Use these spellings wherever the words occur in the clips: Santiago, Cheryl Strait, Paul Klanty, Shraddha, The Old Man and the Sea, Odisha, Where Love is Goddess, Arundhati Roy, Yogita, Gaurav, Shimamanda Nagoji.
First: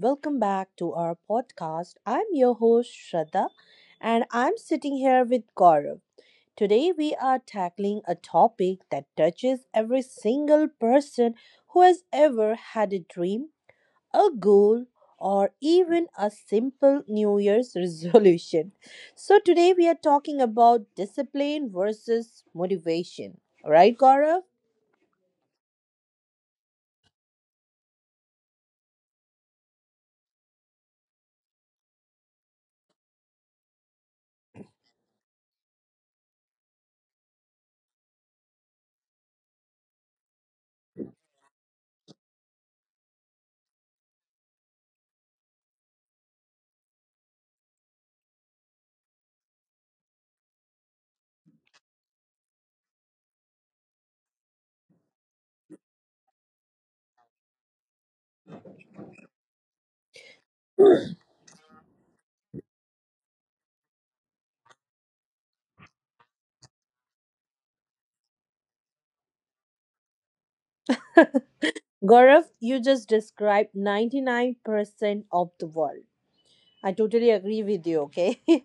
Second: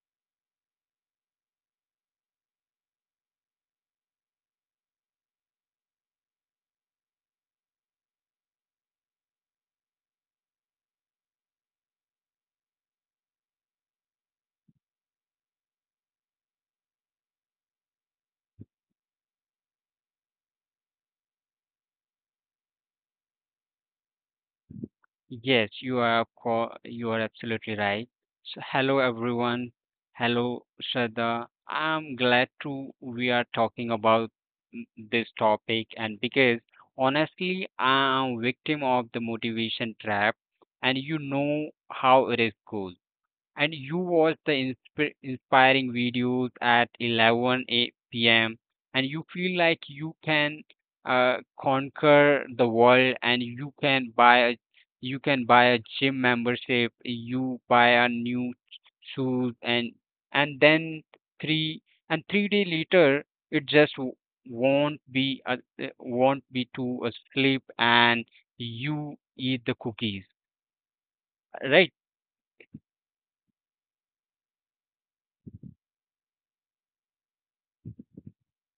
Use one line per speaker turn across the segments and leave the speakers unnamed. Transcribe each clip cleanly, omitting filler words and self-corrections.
welcome back to our podcast. I'm your host, Shraddha, and I'm sitting here with Gaurav. Today, we are tackling a topic that touches every single person who has ever had a dream, a goal, or even a simple New Year's resolution. So today, we are talking about discipline versus motivation. All right, Gaurav?
Yes, you are you are absolutely right. So hello everyone. Hello Shraddha. I'm glad to we are talking about this topic and because honestly I'm victim of the motivation trap, and you know how it is goes, and you watch the inspiring videos at 11 p.m. and you feel like you can conquer the world, and you can buy a you can buy a gym membership, you buy a new shoes, and then three three day later it just won't be won't be to a sleep, and you eat the cookies, right.
Gaurav, you just described 99% of the world. I totally agree with you, okay?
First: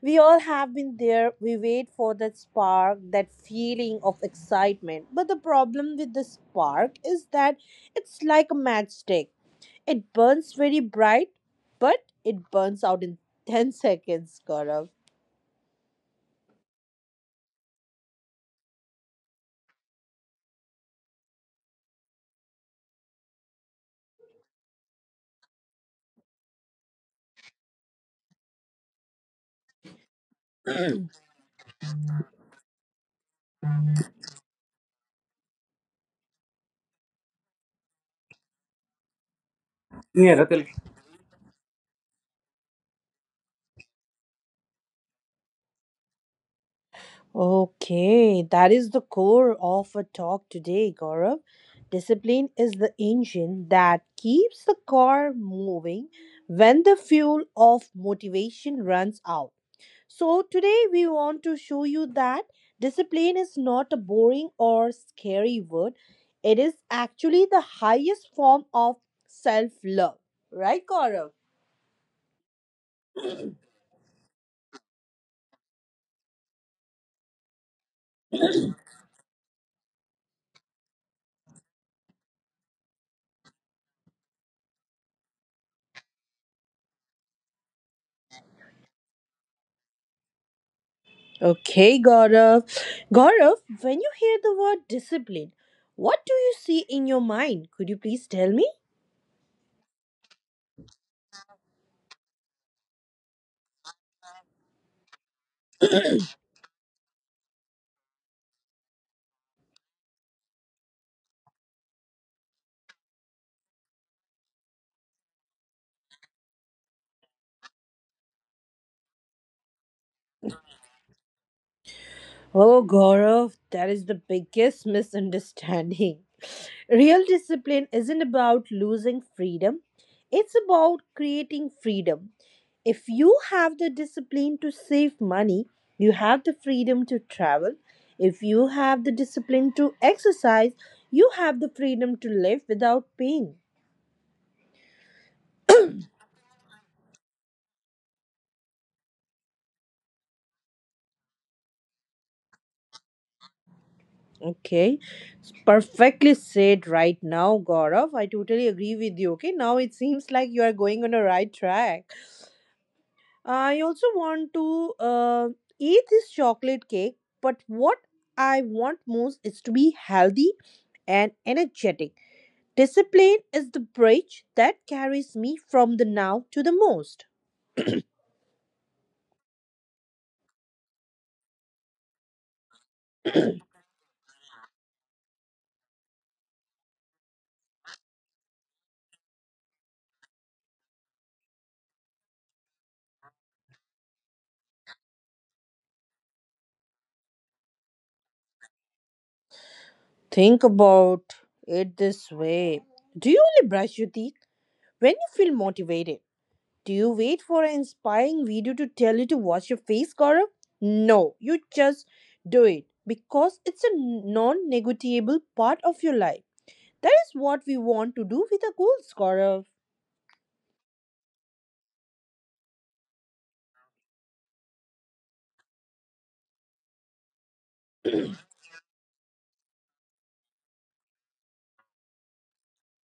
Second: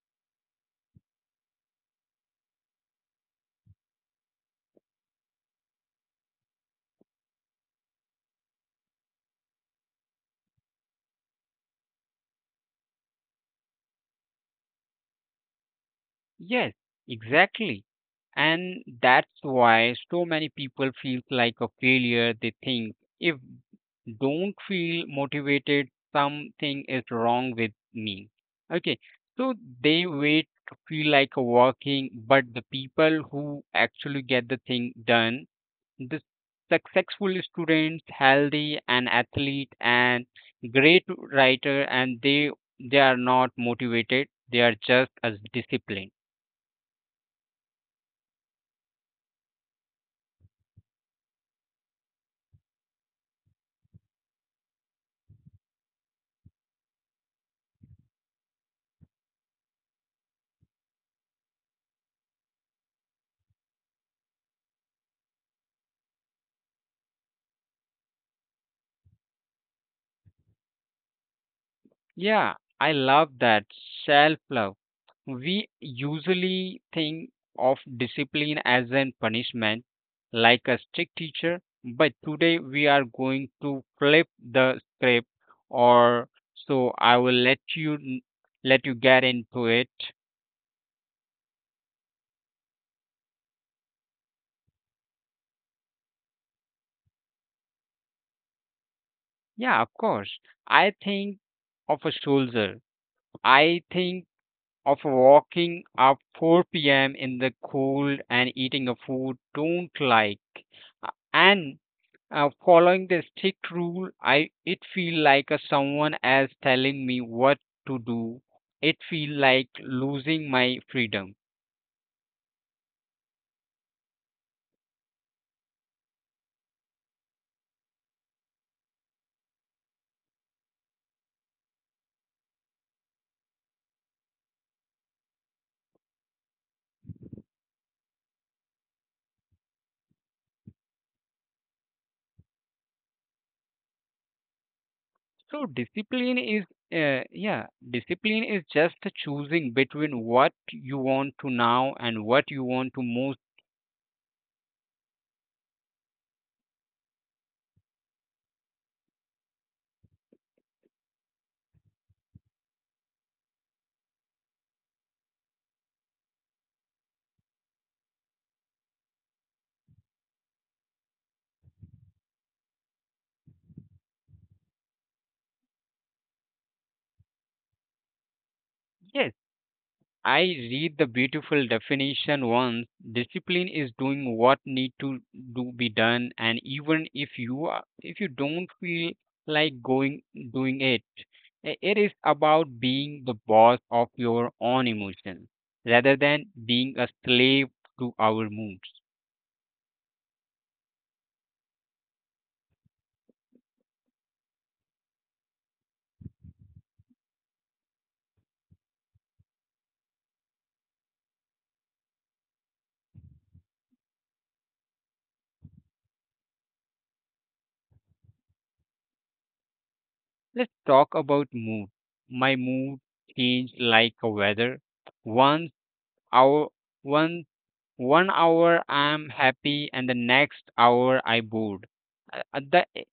We all have been there. We wait for that spark, that feeling of excitement. But the problem with the spark is that it's like a matchstick. It burns very bright, but it burns out in 10 seconds, Gaurav.
Yes, exactly. And that's why so many people feel like a failure. They think if don't feel motivated, something is wrong with me. Okay, so they wait to feel like a working, but the people who actually get the thing done, the successful students, healthy and athlete, and
Yeah, Ratil.
great writer, and they are not motivated. They are just as disciplined.
Okay, that is the core of a talk today, Gaurav. Discipline is the engine that keeps the car moving when the fuel of motivation runs out. So today we want to show you that discipline is not a boring or scary word, it is actually the highest form of self love. Right, Gaurav?
Yeah, I love that self love. We usually think of discipline as an punishment, like a strict teacher, but today we are going to flip the script, or so I will let you let you get into it.
Okay, Gaurav. Gaurav, when you hear the word discipline, what do you see in your mind? Could you please tell me?
Yeah, of course. I think of a soldier. I think of walking up 4 p.m. in the cold and eating a food don't like. And Following the strict rule, I it feel like a someone else telling me what to do, it feel like losing my freedom.
Oh, Gaurav, that is the biggest misunderstanding. Real discipline isn't about losing freedom, it's about creating freedom. If you have the discipline to save money, you have the freedom to travel. If you have the discipline to exercise, you have the freedom to live without pain.
So discipline is yeah, discipline is just choosing between what you want to now and what you want to most.
Okay, perfectly said right now, Gaurav. I totally agree with you. Okay, now it seems like you are going on the right track. I also want to eat this chocolate cake, but what I want most is to be healthy and energetic. Discipline is the bridge that carries me from the now to the most.
Yes, I read the beautiful definition once. Discipline is doing what need to do be done, and even if you are, if you don't feel like going doing it, it is about being the boss of your own emotions rather than being a slave to our moods.
Think about it this way. Do you only brush your teeth when you feel motivated? Do you wait for an inspiring video to tell you to wash your face, Gaurav? No, you just do it because it's a non negotiable part of your life. That is what we want to do with our goals, Gaurav.
Let's talk about mood. My mood changed like a weather. Once our once 1 hour I'm happy and the next hour I bored. Uh, uh, the e-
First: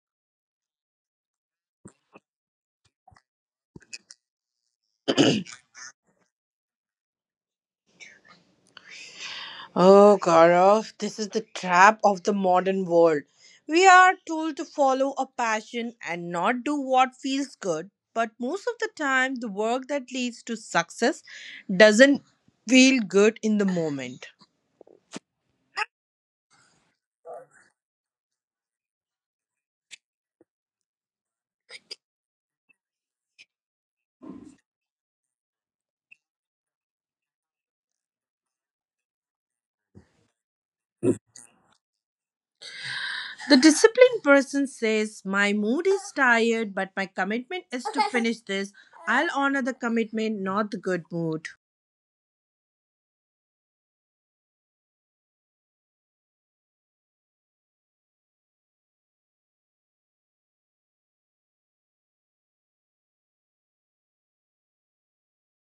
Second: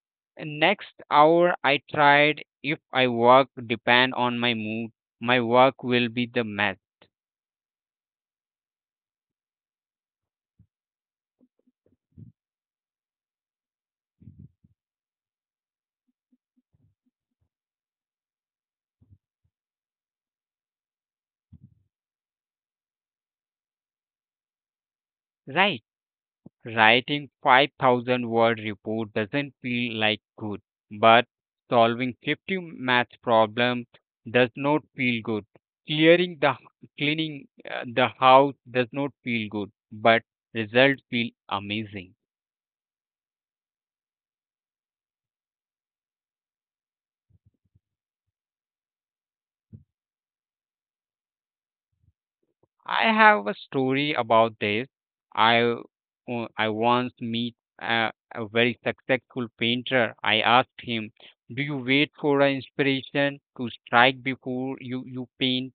Next hour I tried, if I work depend on my mood, my work will be the mess,
Oh, Gaurav, this is the trap of the modern world. We are told to follow a passion and not do what feels good, but most of the time, the work that leads to success doesn't feel good in the moment.
right. Writing 5,000 word report doesn't feel like good, but solving 50 math problem does not feel good, clearing the cleaning the house does not feel good, but results feel amazing.
The disciplined person says, My mood is tired, but my commitment is to finish this. I'll honor the commitment, not the good mood.
I have a story about this. I uh, I once meet a very successful painter. I asked him, "Do you wait for an inspiration to strike before you paint?"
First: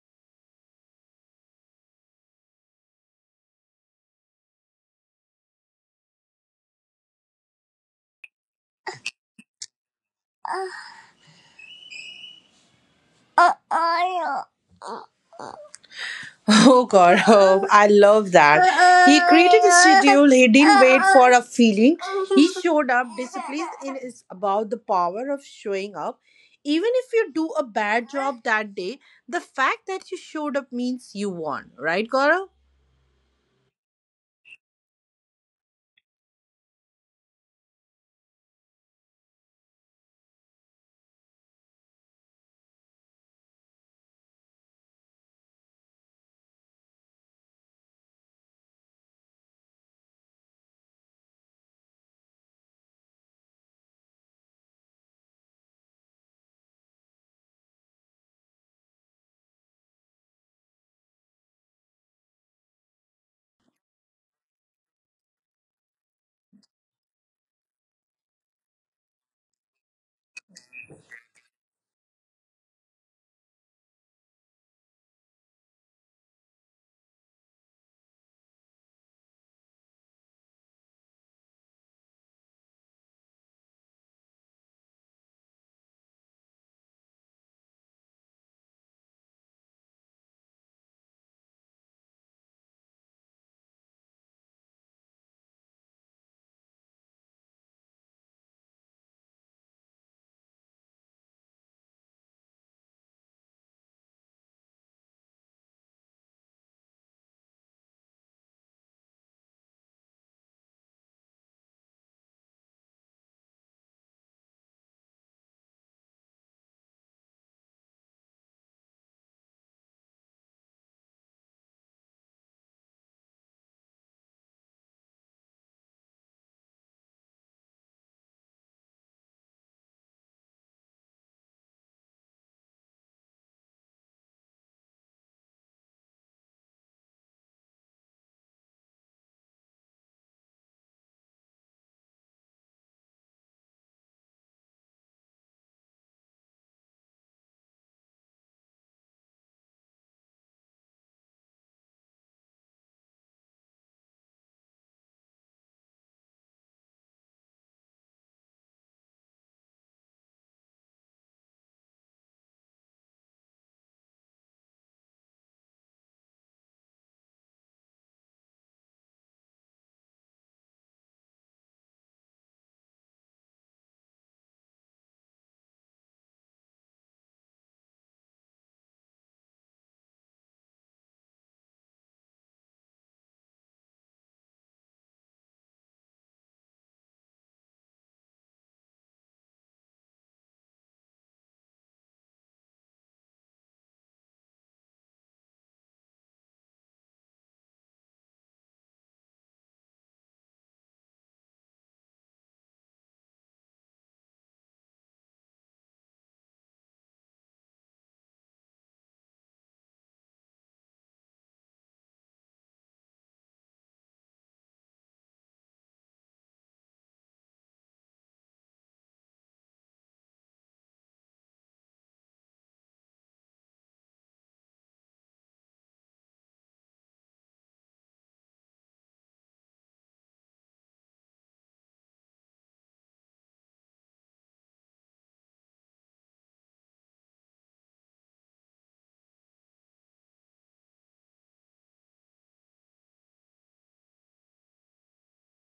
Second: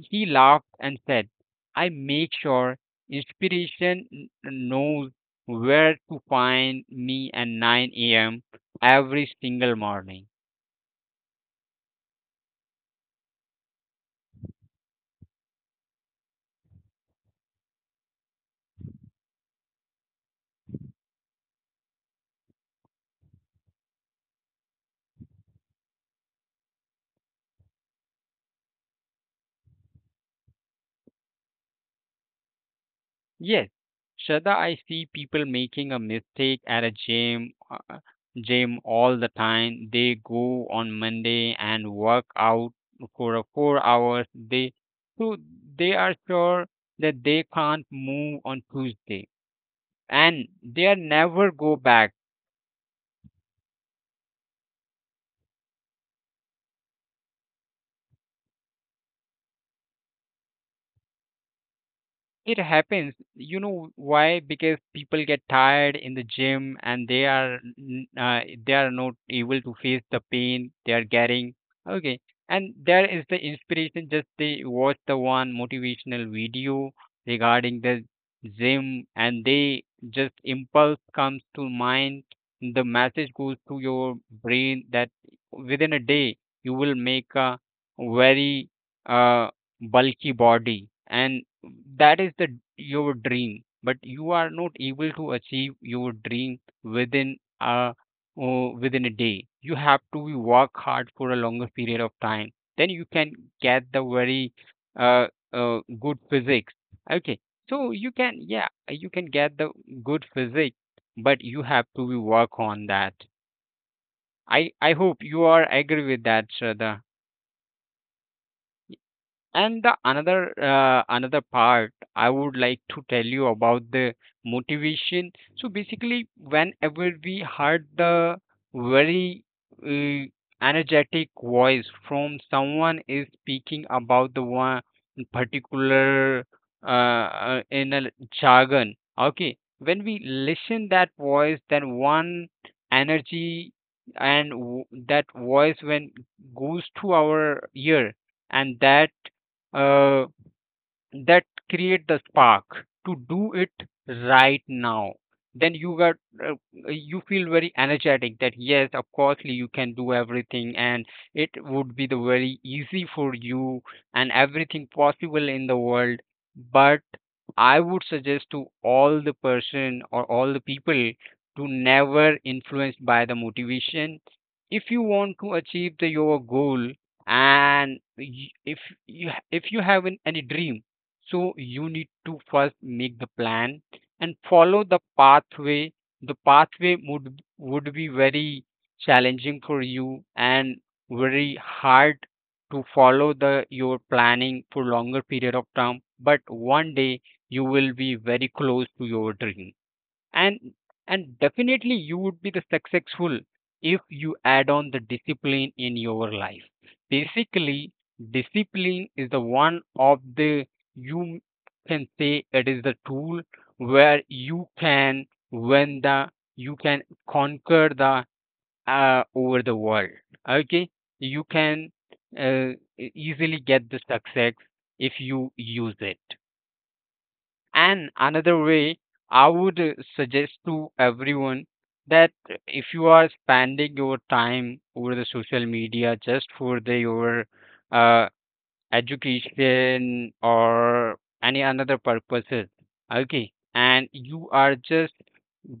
He laughed and said, "I make sure inspiration knows where to find me at 9 a.m. every single morning."
Oh God, oh, I love that. He created a schedule, he didn't wait for a feeling. He showed up. Discipline is about the power of showing up. Even if you do a bad job that day, the fact that you showed up means you won, right, Gaurav?
Yes, Shraddha, I see people making a mistake at a gym all the time. They go on Monday and work out for a 4 hours. They so they are sure that they can't move on Tuesday, and they are never go back. It happens. You know why? Because people get tired in the gym and they are they are not able to face the pain they are getting. Okay. And there is the inspiration. Just they watch the one motivational video regarding the gym, and they just impulse comes to mind. The message goes to your brain that within a day you will make a very uh, bulky body, and that is the your dream, but you are not able to achieve your dream within a within a day. You have to be work hard for a longer period of time, then you can get the very uh, good physics. Okay, so you can, yeah, you can get the good physics, but you have to be work on that. I hope you are agree with that, Shraddha. And the another another part I would like to tell you about the motivation. So basically, whenever we heard the very uh, energetic voice from someone is speaking about the one particular in a jargon, okay, when we listen that voice, then one energy and that voice when goes to our ear, and uh, that create the spark to do it right now, then you got uh, you feel very energetic that yes, of course you can do everything, and it would be the very easy for you, and everything possible in the world. But I would suggest to all the person or all the people to never influenced by the motivation. If you want to achieve the your goal, and if you have an, any dream, so you need to first make the plan and follow the pathway. The pathway would be very challenging for you, and very hard to follow the your planning for longer period of time. But one day you will be very close to your dream, and definitely you would be the successful if you add on the discipline in your life. Basically discipline is the one of the you can say it is the tool where you can when the you can conquer the over the world. Okay, you can uh, easily get the success if you use it. And another way I would suggest to everyone that if you are spending your time over the social media just for the your uh, education or any another purposes, okay, and you are just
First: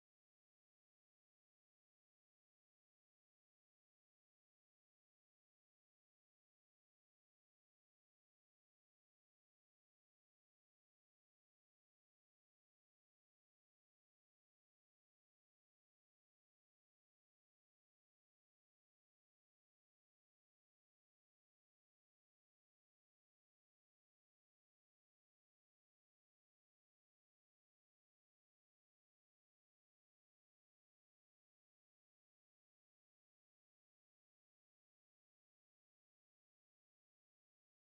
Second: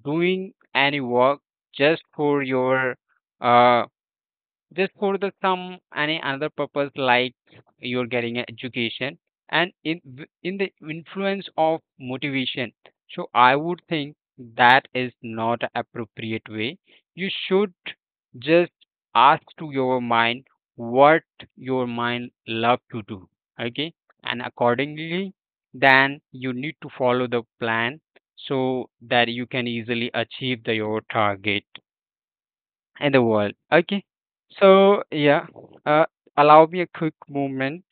doing any work just for your uh, just for the some any another purpose, like you're getting an education, and in the influence of motivation, so I would think that is not a appropriate way. You should just ask to your mind what your mind love to do, okay, and accordingly then you need to follow the plan so that you can easily achieve the, your target in the world. Okay. So, yeah, uh, allow me a quick moment.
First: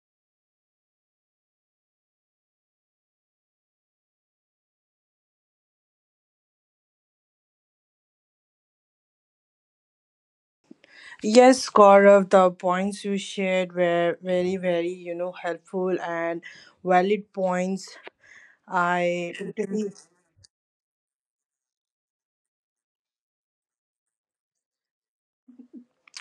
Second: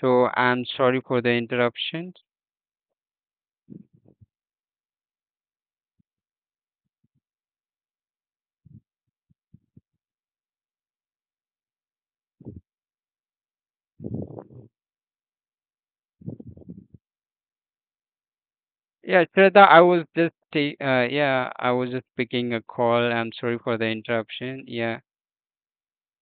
So, I'm sorry for the interruption.
Yes, Gaurav, the points you shared were very, very, helpful and valid points.
Yeah,
I
Shraddha, I
totally.
was just yeah, I was just picking a call. I'm sorry for the interruption. Yeah.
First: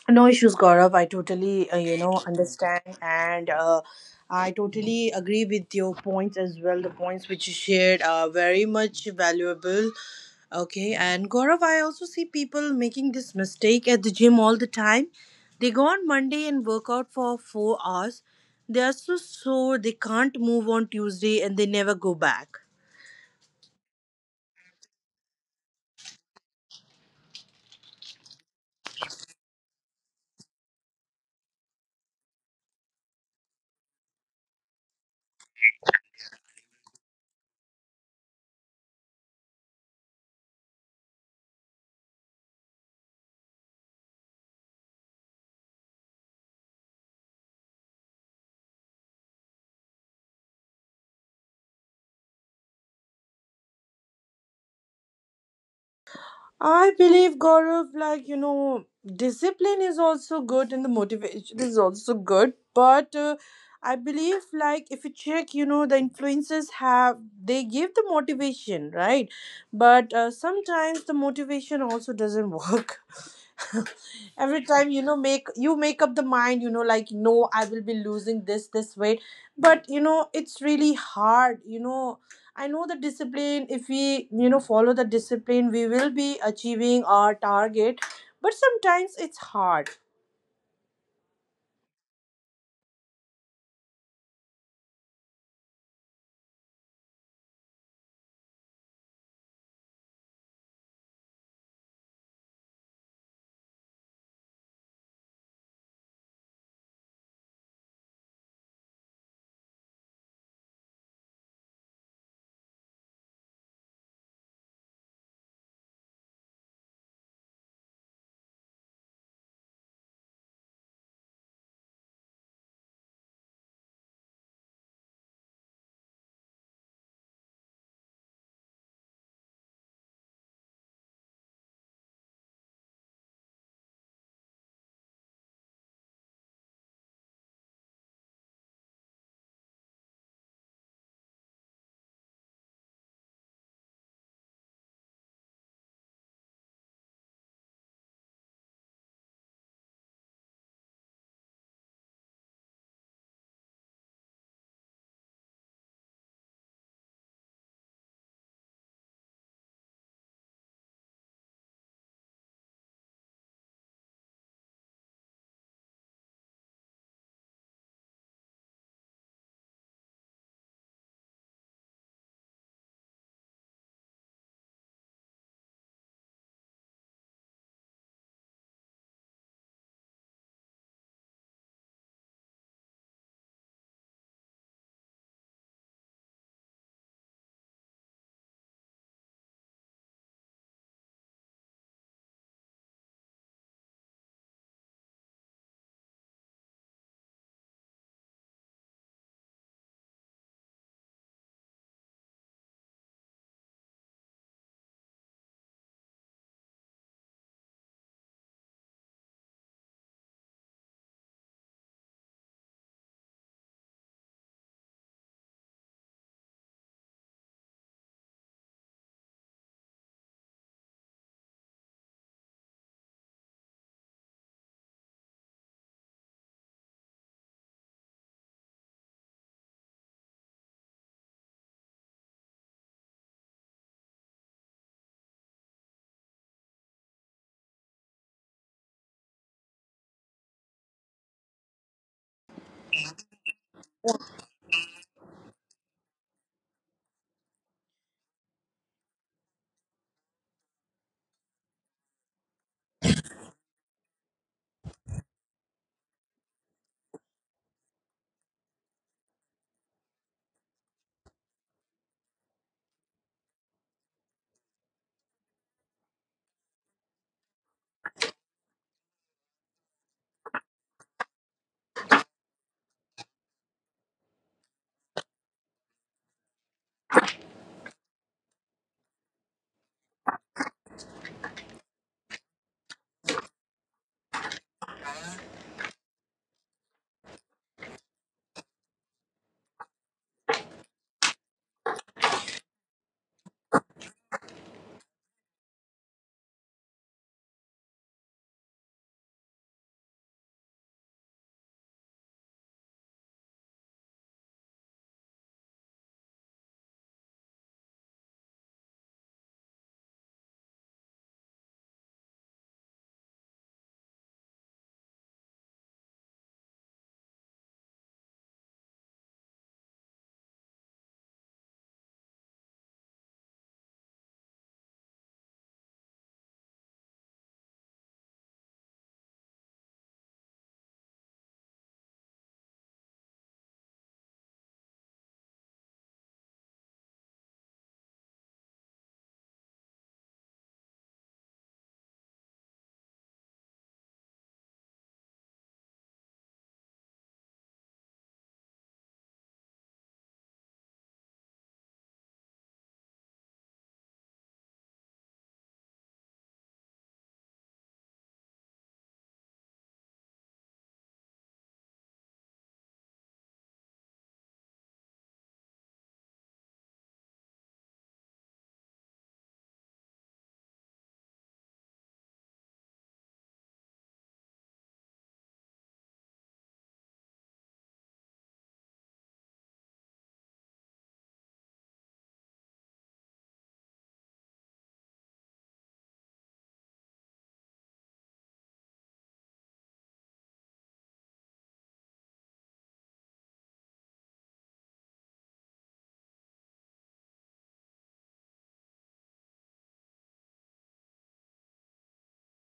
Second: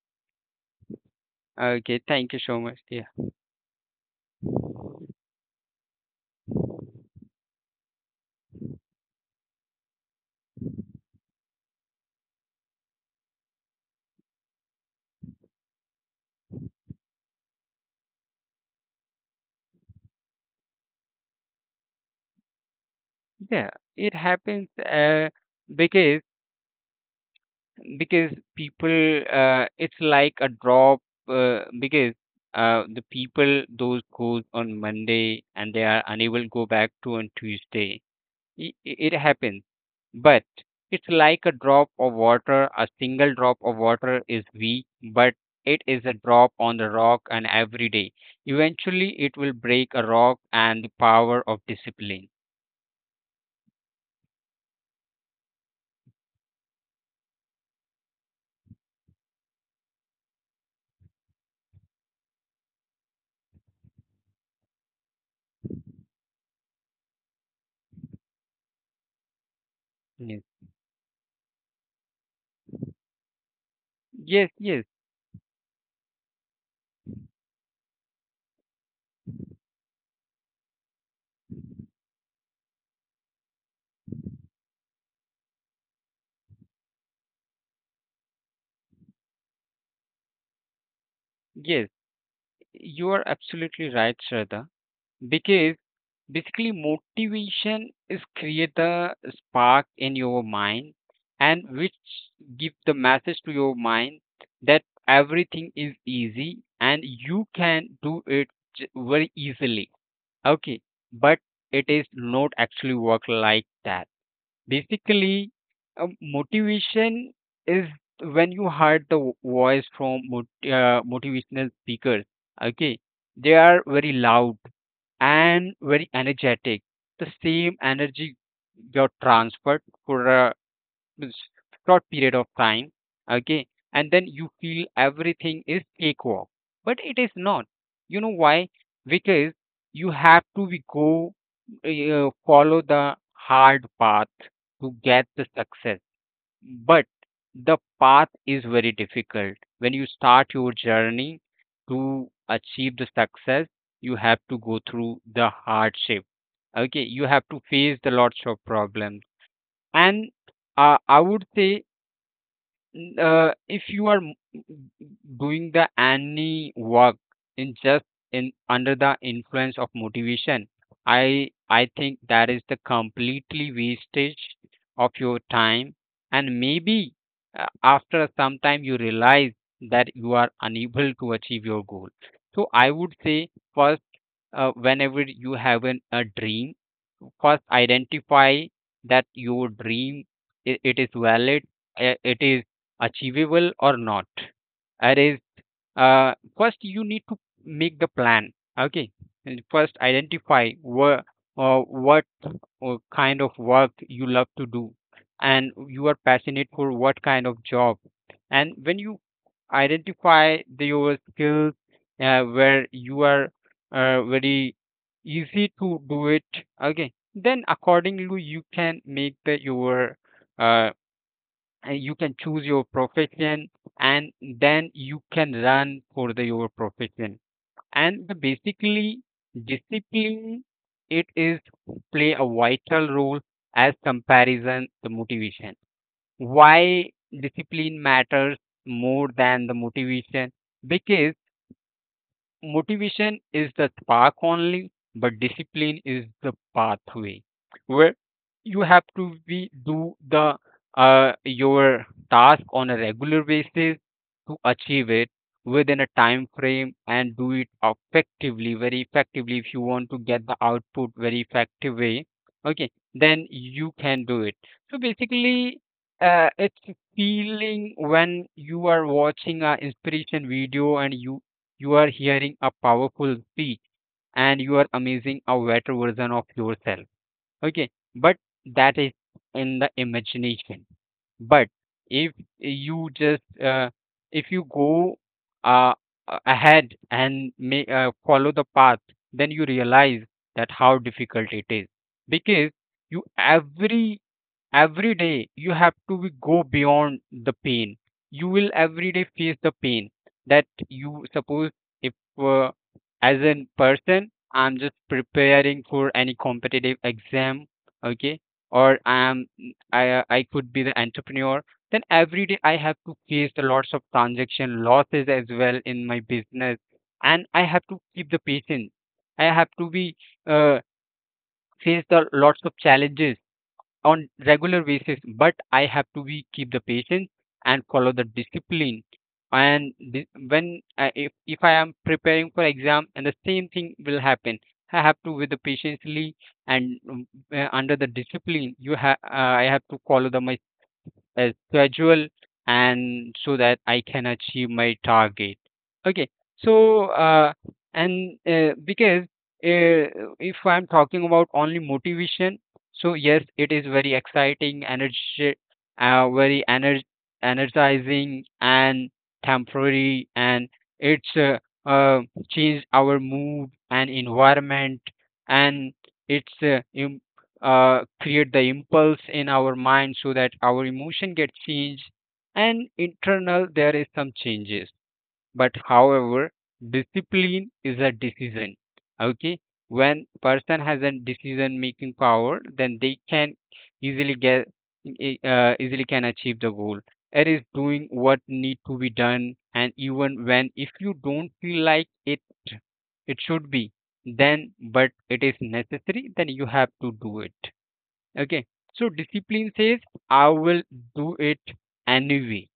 No issues, Gaurav. I totally,
Okay, thank you so much.
understand
Yeah.
and I totally agree with your points as well. The points which you shared are very much valuable. Okay, and Gaurav, I also see people making this mistake at the gym all the time. They go on Monday and work out for 4 hours. They are so sore, they can't move on Tuesday and they never go back.
Yeah, it happens because people it's like a drop because the people those goes on Monday, and they are unable to go back to on Tuesday. It happens, but it's like a drop of water. A single drop of water is weak, but it is a drop on the rock, and every day eventually it will break a rock, and the power of discipline.
I believe Gaurav, discipline is also good and the motivation is also good. But I believe, like if you check, the influences have they give the motivation, right? But
Yes.
sometimes the motivation also doesn't work.
Yes,
Every
yes.
time make you make up the mind like no, I will be losing this weight, but it's really hard, I know the discipline. If we follow the discipline, we will be achieving our target, but sometimes it's hard.
Yes, you are absolutely right, Shraddha, because basically, motivation is create the spark in your mind, and which give the message to your mind that everything is easy and you can do it very easily. Okay, but it is not actually work like that. Basically, motivation is when you heard the voice from motivational speakers. Okay, they are very loud and very energetic. The same energy got transferred for means short period of time, okay, and then you feel everything is cakewalk, but it is not. You know why? Because you have to be go follow the hard path to get the success, but the path is very difficult. When you start your journey to achieve the success, you have to go through the hardship. Okay, you have to face the lots of problems, and I would say if you are doing the any work in just in under the influence of motivation, i think that is the completely wastage of your time, and maybe after some time you realize that you are unable to achieve your goal. So I would say first, whenever you have an, a dream, first identify that your dream it, it is valid, it is achievable or not. It is first you need to make the plan. Okay, and first identify where, what kind of work you love to do, and you are passionate for what kind of job, and when you identify the, your skills, where you are very easy to do it, okay, then accordingly you can make the your uh, and you can choose your profession, and then you can run for the your profession. And the basically discipline, it is play a vital role as comparison the motivation. Why discipline matters more than the motivation? Because motivation is the spark only, but discipline is the pathway where you have to be do the your task on a regular basis to achieve it within a time frame, and do it effectively, very effectively. If you want to get the output very effective way, okay, then you can do it. So basically, it's feeling when you are watching a inspiration video, and you are hearing a powerful speech, and you are amazing a better version of yourself. Okay, but that is in the imagination. But if you just if you go uh, ahead and follow the path, then you realize that how difficult it is, because you every day you have to be go beyond the pain. You will every day face the pain that you suppose. If uh, as a person I'm just preparing for any competitive exam, okay, or I am, I could be the entrepreneur, then every day I have to face the lots of transaction losses as well in my business, and I have to keep the patience. I have to be, uh, face the lots of challenges on regular basis, but I have to be keep the patience and follow the discipline. When I, if I am preparing for exam and the same thing will happen, I have to with the patiently, and under the discipline you have I have to follow the my a schedule, and so that I can achieve my target. Okay, so and because uh, if I'm talking about only motivation, so yes, it is very exciting, energy, uh, very energ- energizing and temporary, and it's uh, changed our mood and environment, and it's create the impulse in our mind so that our emotion gets changed and internal there is some changes. But however, discipline is a decision. Okay, when person has a decision making power, then they can easily get, easily can achieve the goal. It is doing what need to be done, and even when if you don't feel like it should be then, but it is necessary, then you have to do it. Okay. So discipline says, I will do it anyway,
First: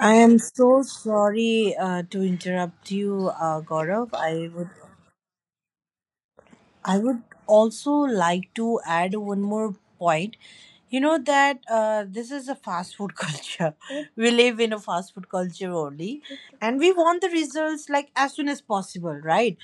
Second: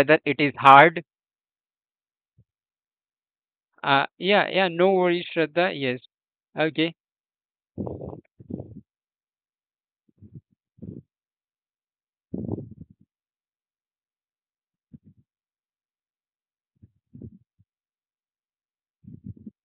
I
it
am
is
so
hard.
sorry to interrupt you, Gaurav. I
Yeah, yeah,
would,
no worries, Shraddha. Yes. Okay.
I would also like to add one more point. You know that this is a fast food culture. We live in a fast food culture only, and we want the results like as soon as possible, right?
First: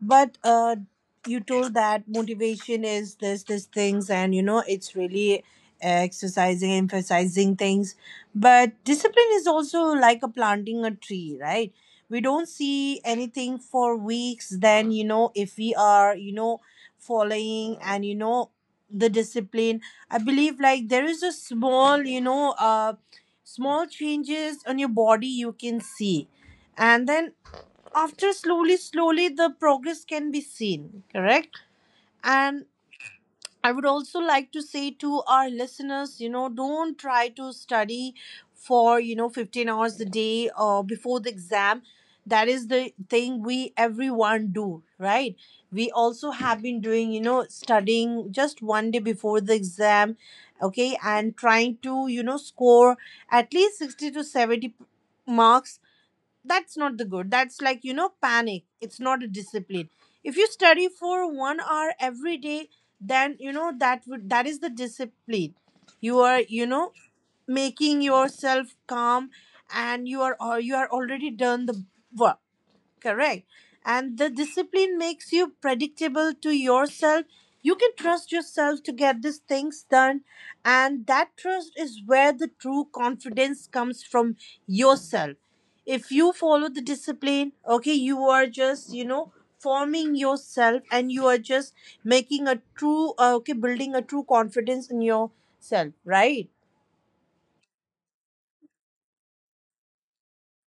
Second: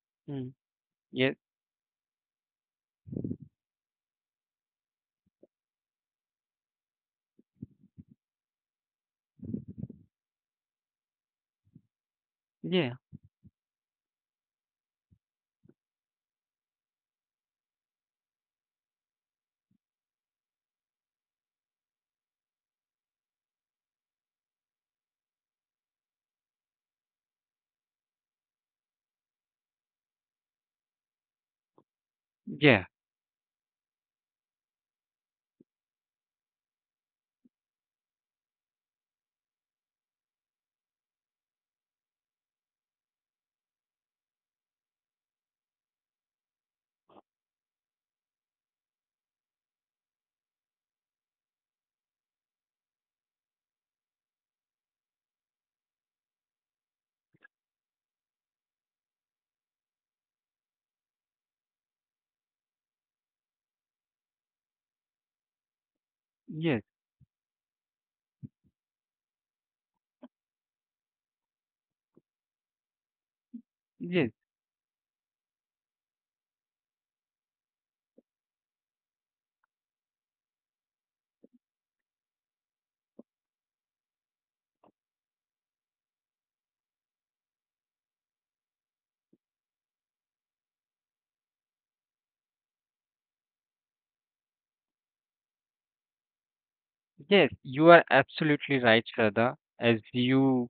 But
Mm. Yes.
you told that motivation is this things, and you know it's really exercising, emphasizing things. But discipline is also like a planting a tree, right? We don't
Yeah.
see anything for weeks. Then you know if we are you know following and you know the discipline. I believe like there is a small small changes on your body you can see, and then after slowly slowly the progress can be seen, correct. And
Yeah.
I would also like to say to our listeners, you know, don't try to study for you know 15 hours a day or before the exam. That is the thing we everyone do, right? We also have been doing you know studying just one day before the exam, okay, and trying to you know score at least 60 to 70 marks. That's not the good, that's like you know panic, it's not a discipline. If you study for 1 hour every day, then you know that would that is the discipline. You are you
Yes.
know making yourself calm, and you are already done the work. Correct. And the
Yes.
discipline makes you predictable to yourself. You can trust yourself to get these things done. And that trust is where the true confidence comes from yourself. If you follow the discipline, okay, you are just, you know, forming yourself and you are just making a true, building a true confidence in yourself, right?
Yes. You are absolutely right, Shraddha.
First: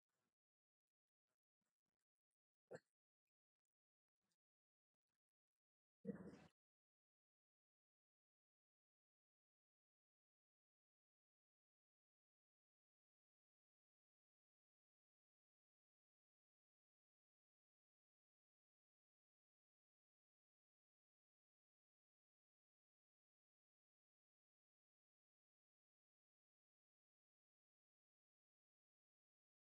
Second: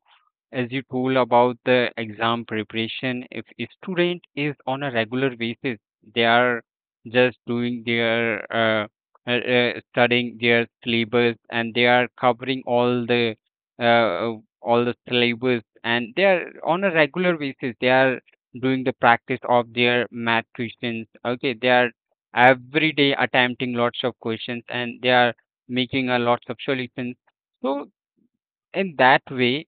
As you told about the exam preparation, if a student is on a regular basis, they are just doing their studying their syllabus and they are covering uh, all the syllabus and they are on a regular basis. They are doing the practice of their math questions. Okay, they are every day attempting lots of questions and they are making a lots of solutions. So in that way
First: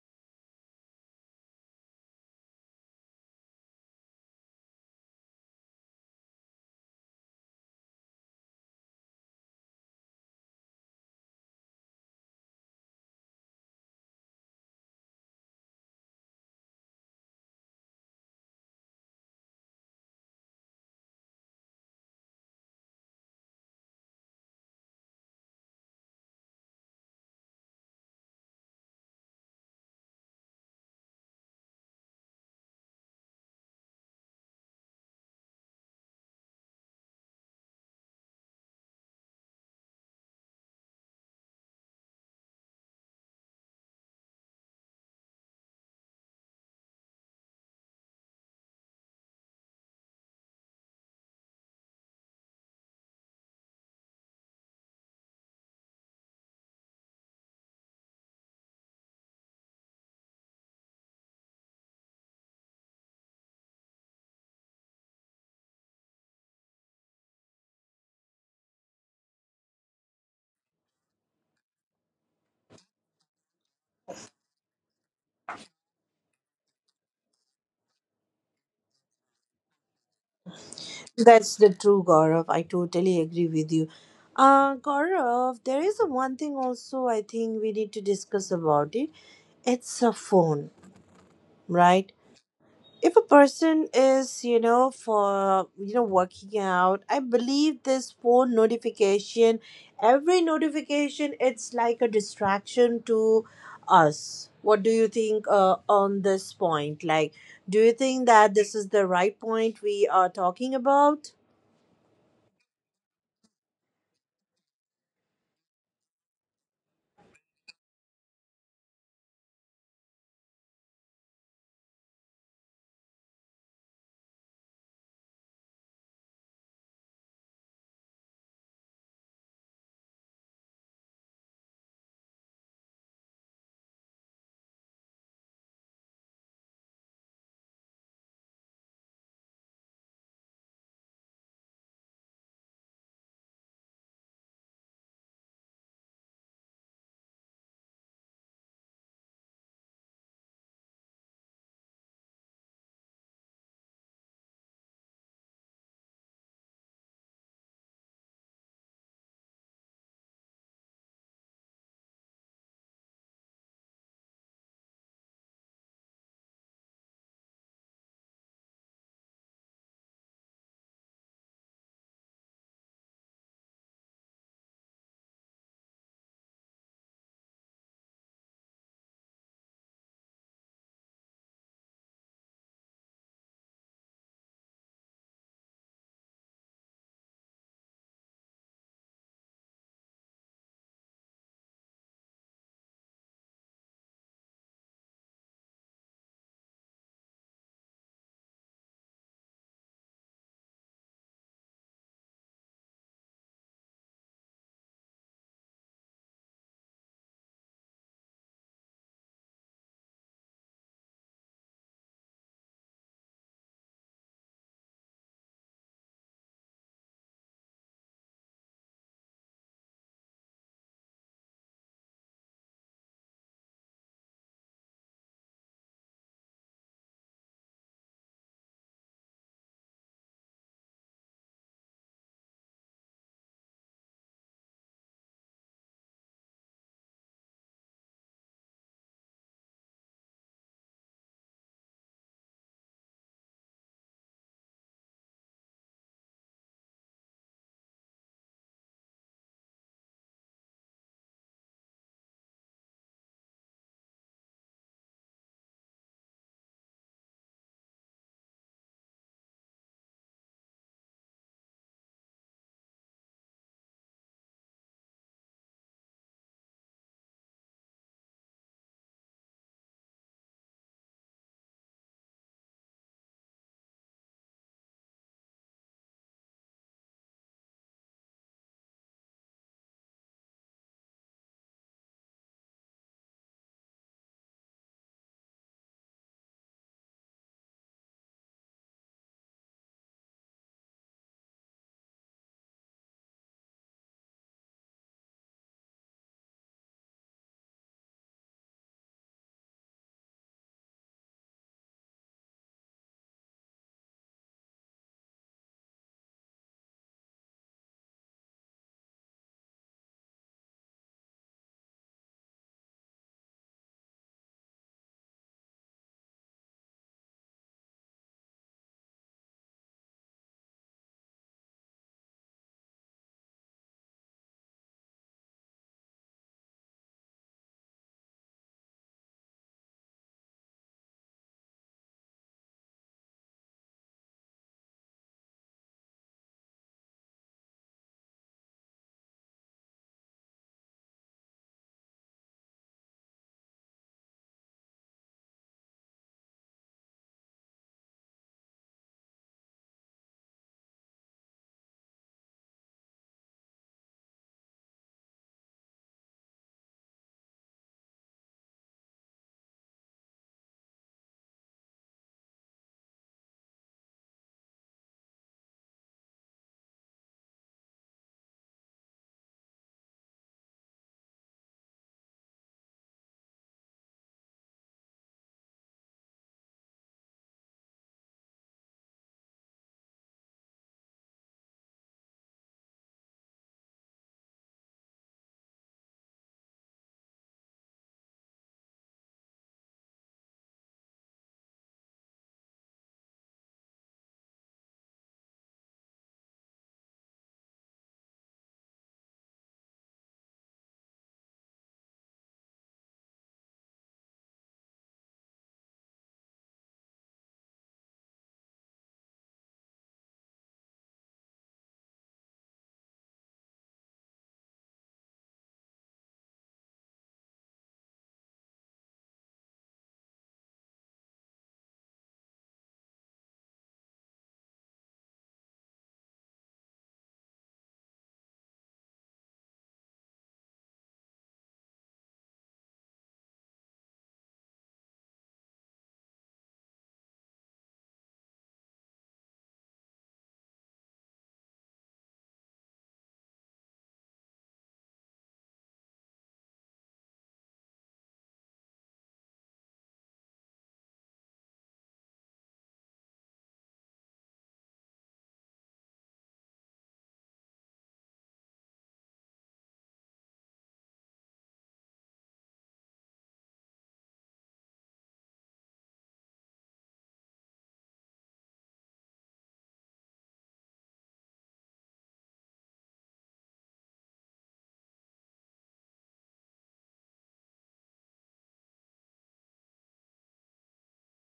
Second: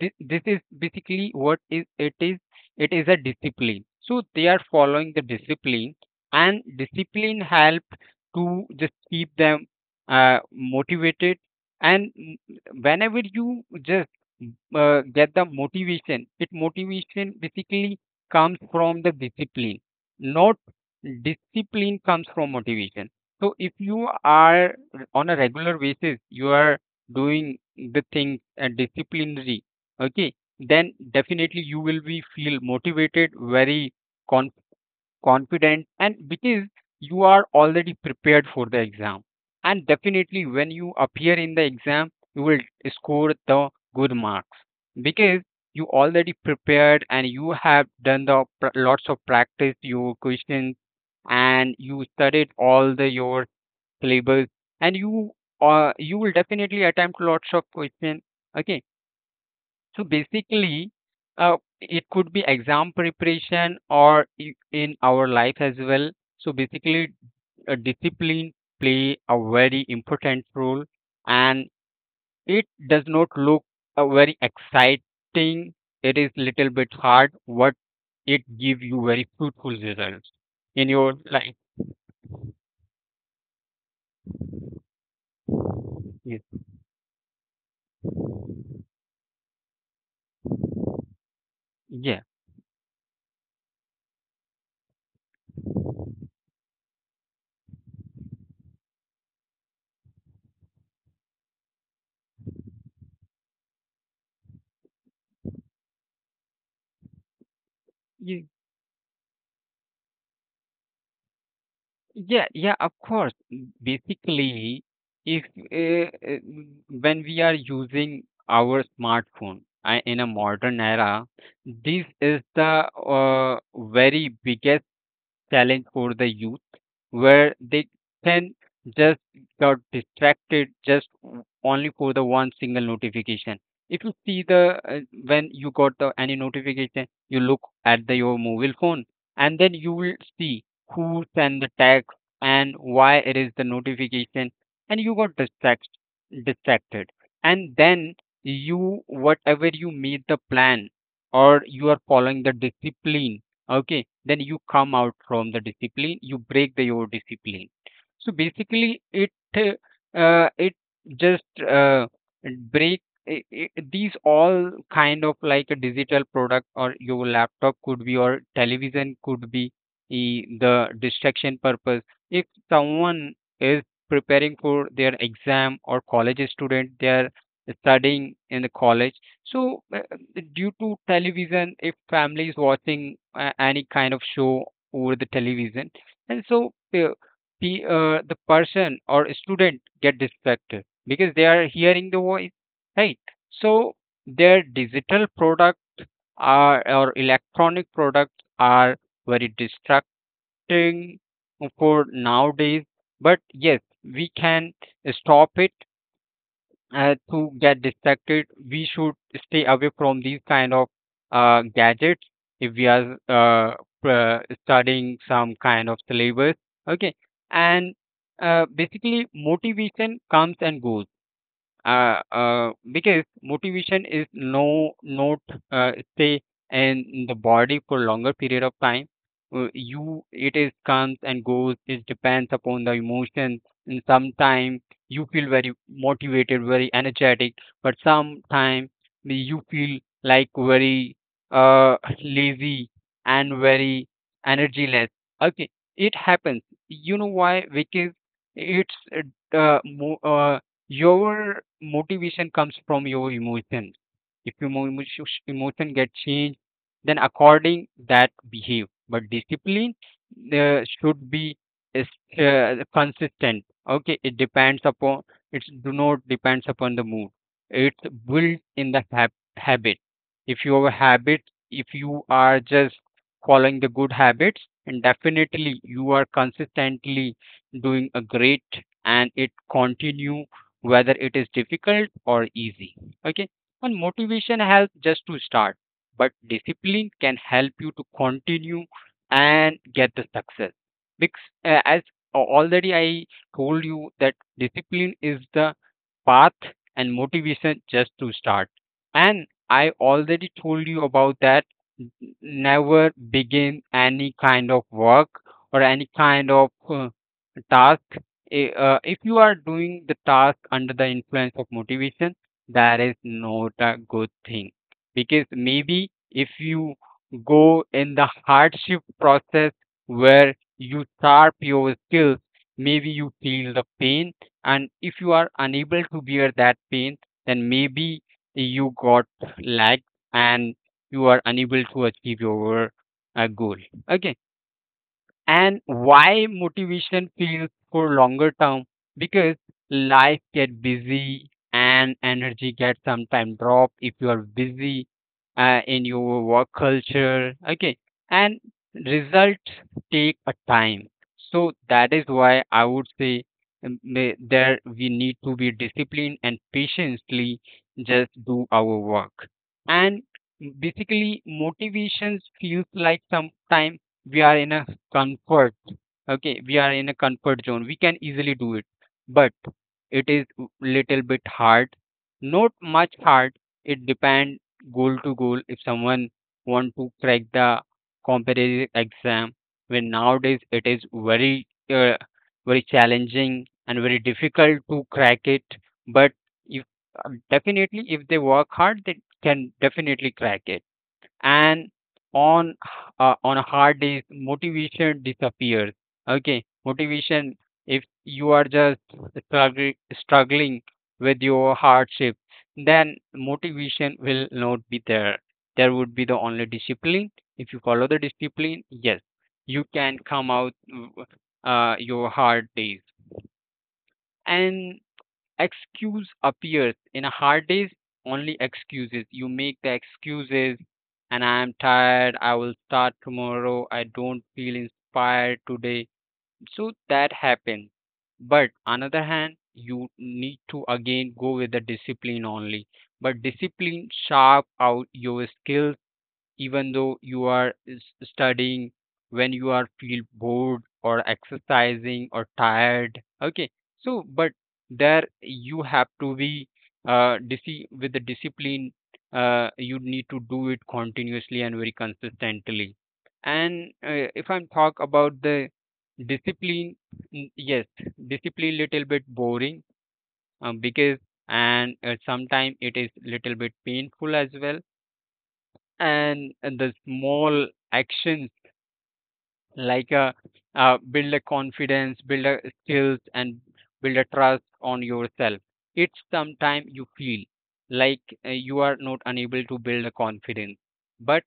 this, this is basically what is it is it is a discipline so they are following the discipline and discipline help to just keep them motivated and mm, whenever you just get the motivation it motivation basically comes from the discipline not discipline comes from motivation so if you are on a regular basis you are doing the thing and disciplinary okay then definitely you will be feel motivated very con- confident and because you are already prepared for the exam and definitely when you appear in the exam you will score the good marks because you already prepared and you have done the pr- lots of practice your questions and you studied all the your syllabus, and you you will definitely attempt lots of question. Okay, so basically, it could be exam preparation or I- in our life as well. So basically, discipline play a very important role, and it does not look very exciting. It is little bit hard, but it give you very fruitful results in your life.
That's the true Gaurav. I totally agree with you. Gaurav, there is a one
Yes.
thing also I think we need to discuss about it. It's a phone, right? If a person is, you know, for you know, working out, I believe this phone notification, every notification, it's like a distraction to us. What do you think on this point? Like, do you think
Yeah.
that this is the right point we are talking about?
Yeah, yeah, of course. Mm, basically, if when we are using our smartphone in a modern era, this is the very biggest challenge for the youth, where they can just got distracted just only for the one single notification. If you see the uh, when you got the any notification, you look at the your mobile phone, and then you will see who sent the text and why it is the notification, and you got distracted, and then you whatever you made the plan or you are following the discipline, okay, then you come out from the discipline, you break your discipline. So basically it it just uh, break, I these all kind of like a digital product, or your laptop could be, or television could be eh, the distraction purpose. If someone is preparing for their exam or college student, they are studying in the college, so due to television, if family is watching any kind of show over the television, and so uh, the person or student get distracted because they are hearing the voice, right? So their digital product are, or electronic products are very distracting for nowadays. But yes, we can stop it. To get distracted, we should stay away from these kind of gadgets, if we are studying some kind of syllabus, okay. And basically motivation comes and goes, because motivation is no not stay in the body for longer period of time. You it is comes and goes. It depends upon the emotion. And sometimes you feel very motivated, very energetic, but sometimes you feel like very uh, lazy and very energyless. Okay, it happens. You know why? Because it's uh, mo- uh, your motivation comes from your emotion. If your emotion get changed, then according that behave. But discipline uh, should be is, consistent. Okay, it depends upon, it do not depends upon the mood. It's built in the habit. If your habit, if you are just following the good habits, and definitely you are consistently doing a great and it continue whether it is difficult or easy. Okay, and motivation helps just to start, but discipline can help you to continue and get the success. Because as already I told you that discipline is the path and motivation just to start. And I already told you about that. n- Never begin any kind of work or any kind of task, if you are doing the task under the influence of motivation, that is not a good thing. Because maybe if you go in the hardship process where you sharp your skills, maybe you feel the pain, and if you are unable to bear that pain, then maybe you got lagged and you are unable to achieve your goal, okay. And why motivation feels for longer term? Because life get busy and energy get sometimes drop if you are busy in your work culture, okay. And results take a time. So that is why I would say, there we need to be disciplined and patiently just do our work. And basically motivations feels like sometimes we are in a comfort, okay, we are in a comfort zone, we can easily do it. But it is little bit hard, not much hard. It depend goal to goal. If someone want to crack the competitive exam, when nowadays it is very very challenging and very difficult to crack it. But if definitely, if they work hard, they can definitely crack it. And on on a hard day motivation disappears. Okay, motivation, if you are just struggling with your hardship, then motivation will not be there. There would be the only discipline. If you follow the discipline, yes, you can come out your hard days. And excuse appears in a hard days, only excuses you make the excuses, and I am tired, I will start tomorrow, I don't feel inspired today. So that happens, but another hand you need to again go with the discipline only. But discipline sharp out your skills, even though you are studying when you are feel bored or exercising or tired, okay. So but there you have to be with the discipline, you need to do it continuously and very consistently. And if I'm talk about the discipline, mm, yes, discipline little bit boring, because, and sometimes it is little bit painful as well. And the small actions like a build a confidence, build a skills, and build a trust on yourself. It's sometime you feel like you are not unable to build a confidence, but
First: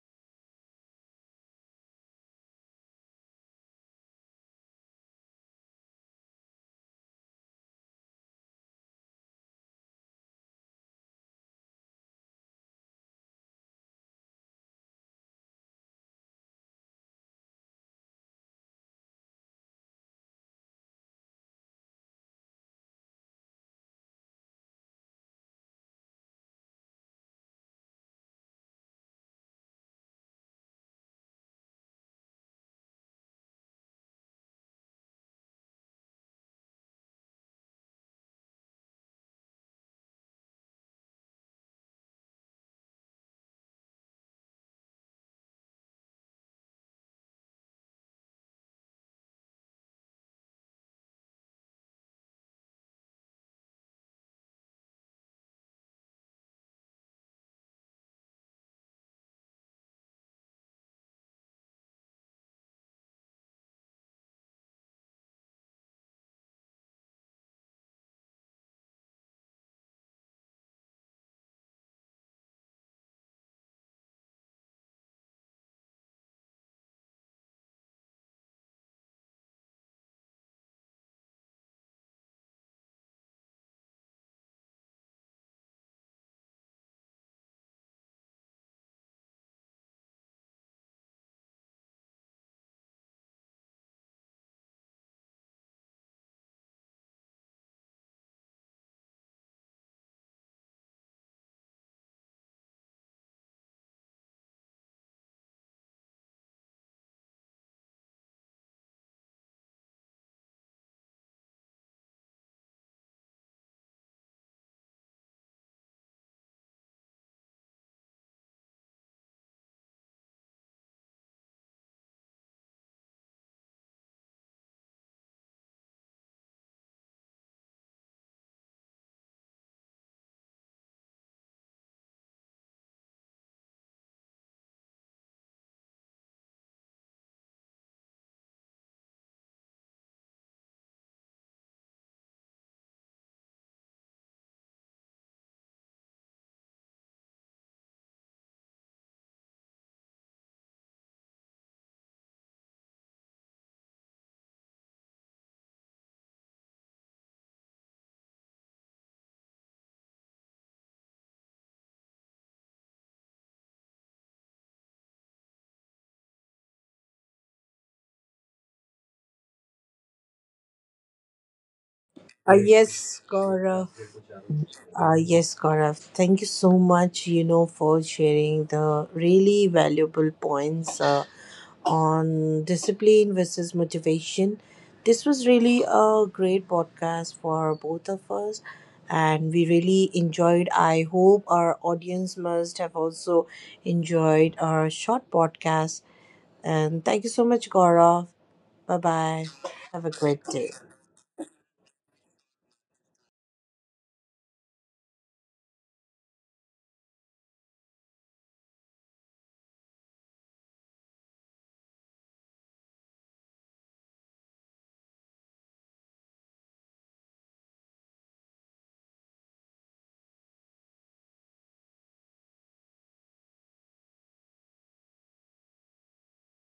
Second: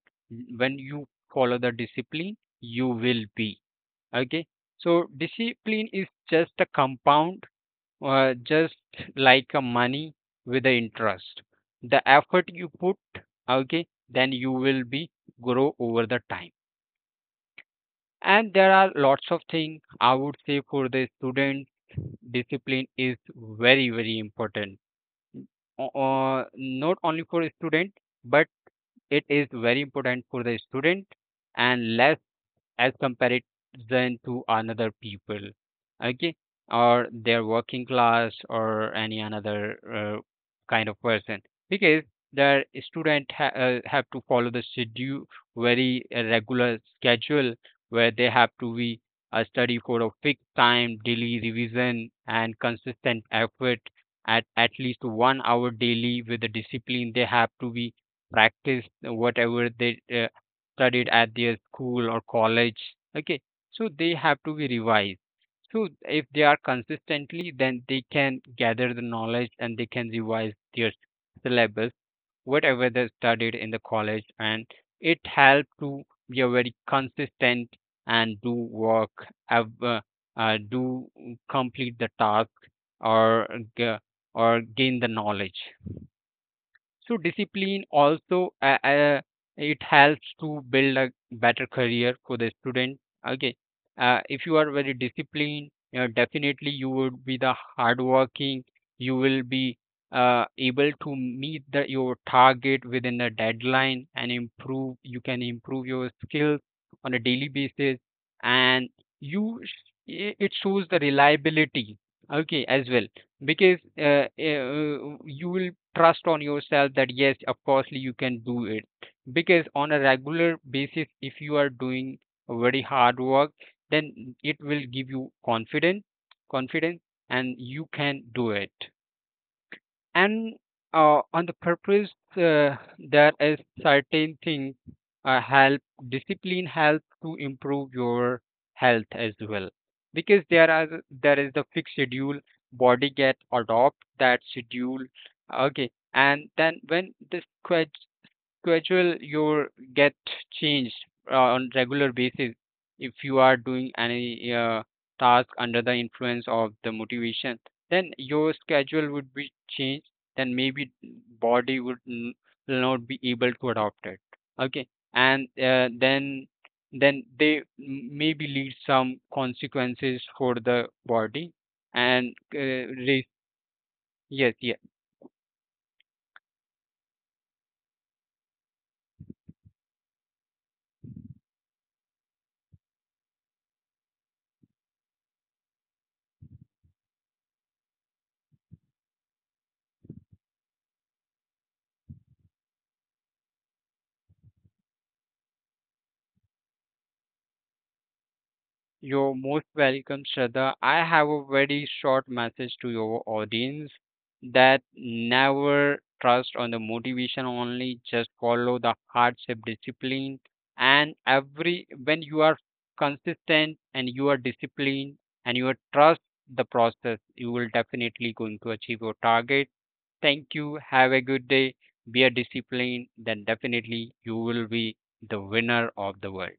when you follow the discipline, you will be okay. So discipline is just a compound, just like a money with the interest, the effort you put, okay, then you will be grow over the time. And there are lots of things I would say for the student, discipline is very very important. Not only for a student, but it is very important for the student, and less as comparison to another people, okay, or their working class or any another kind of person. Because the student have to follow the schedule, very regular schedule, where they have to be study for a fixed time, daily revision and consistent effort, at least 1 hour daily. With the discipline, they have to be practice whatever they studied at their school or college, okay. So they have to be revised. So if they are consistently, then they can gather the knowledge and they can revise their syllabus, whatever they studied in the college. And it helps to be a very consistent and do work, do complete the task, or g- or gain the knowledge. So discipline also it helps to build a better career for the student. Okay, if you are very disciplined, definitely you would be the hardworking. You will be able to meet the, your target within the deadline and improve. You can improve your skills on a daily basis, and you sh- it shows the reliability. Okay, as well, because you will trust on yourself that yes, of course you can do it. Because on a regular basis, if you are doing a very hard work, then it will give you confidence, confidence, and you can do it. And on the purpose, there is certain things help discipline help to improve your health as well. Because there are, there is the fixed schedule, body get adopt that schedule, okay. And then when this quit schedule, your get changed on regular basis. If you are doing any task under the influence of the motivation, then your schedule would be changed. Then maybe body would n- will not be able to adopt it, okay. And then they maybe lead some consequences for the body. And
Uh, yes, Gaurav.
yes, yes.
Yes, Gaurav. Thank you so much, you know, for sharing the really valuable points on discipline versus motivation. This was really a great podcast for both of us, and we really enjoyed. I hope our audience must have also enjoyed our short podcast. And thank you so much, Gaurav. Bye
You're
bye.
most
Have a
welcome,
great day.
Shraddha. I have a very short message to your audience, that never trust on the motivation only, just follow the hardship discipline. And every when you are consistent and you are disciplined and you are trust the process, you will definitely going to achieve your target. Thank you. Have a good day. Be a discipline, then definitely you will be the winner of the world.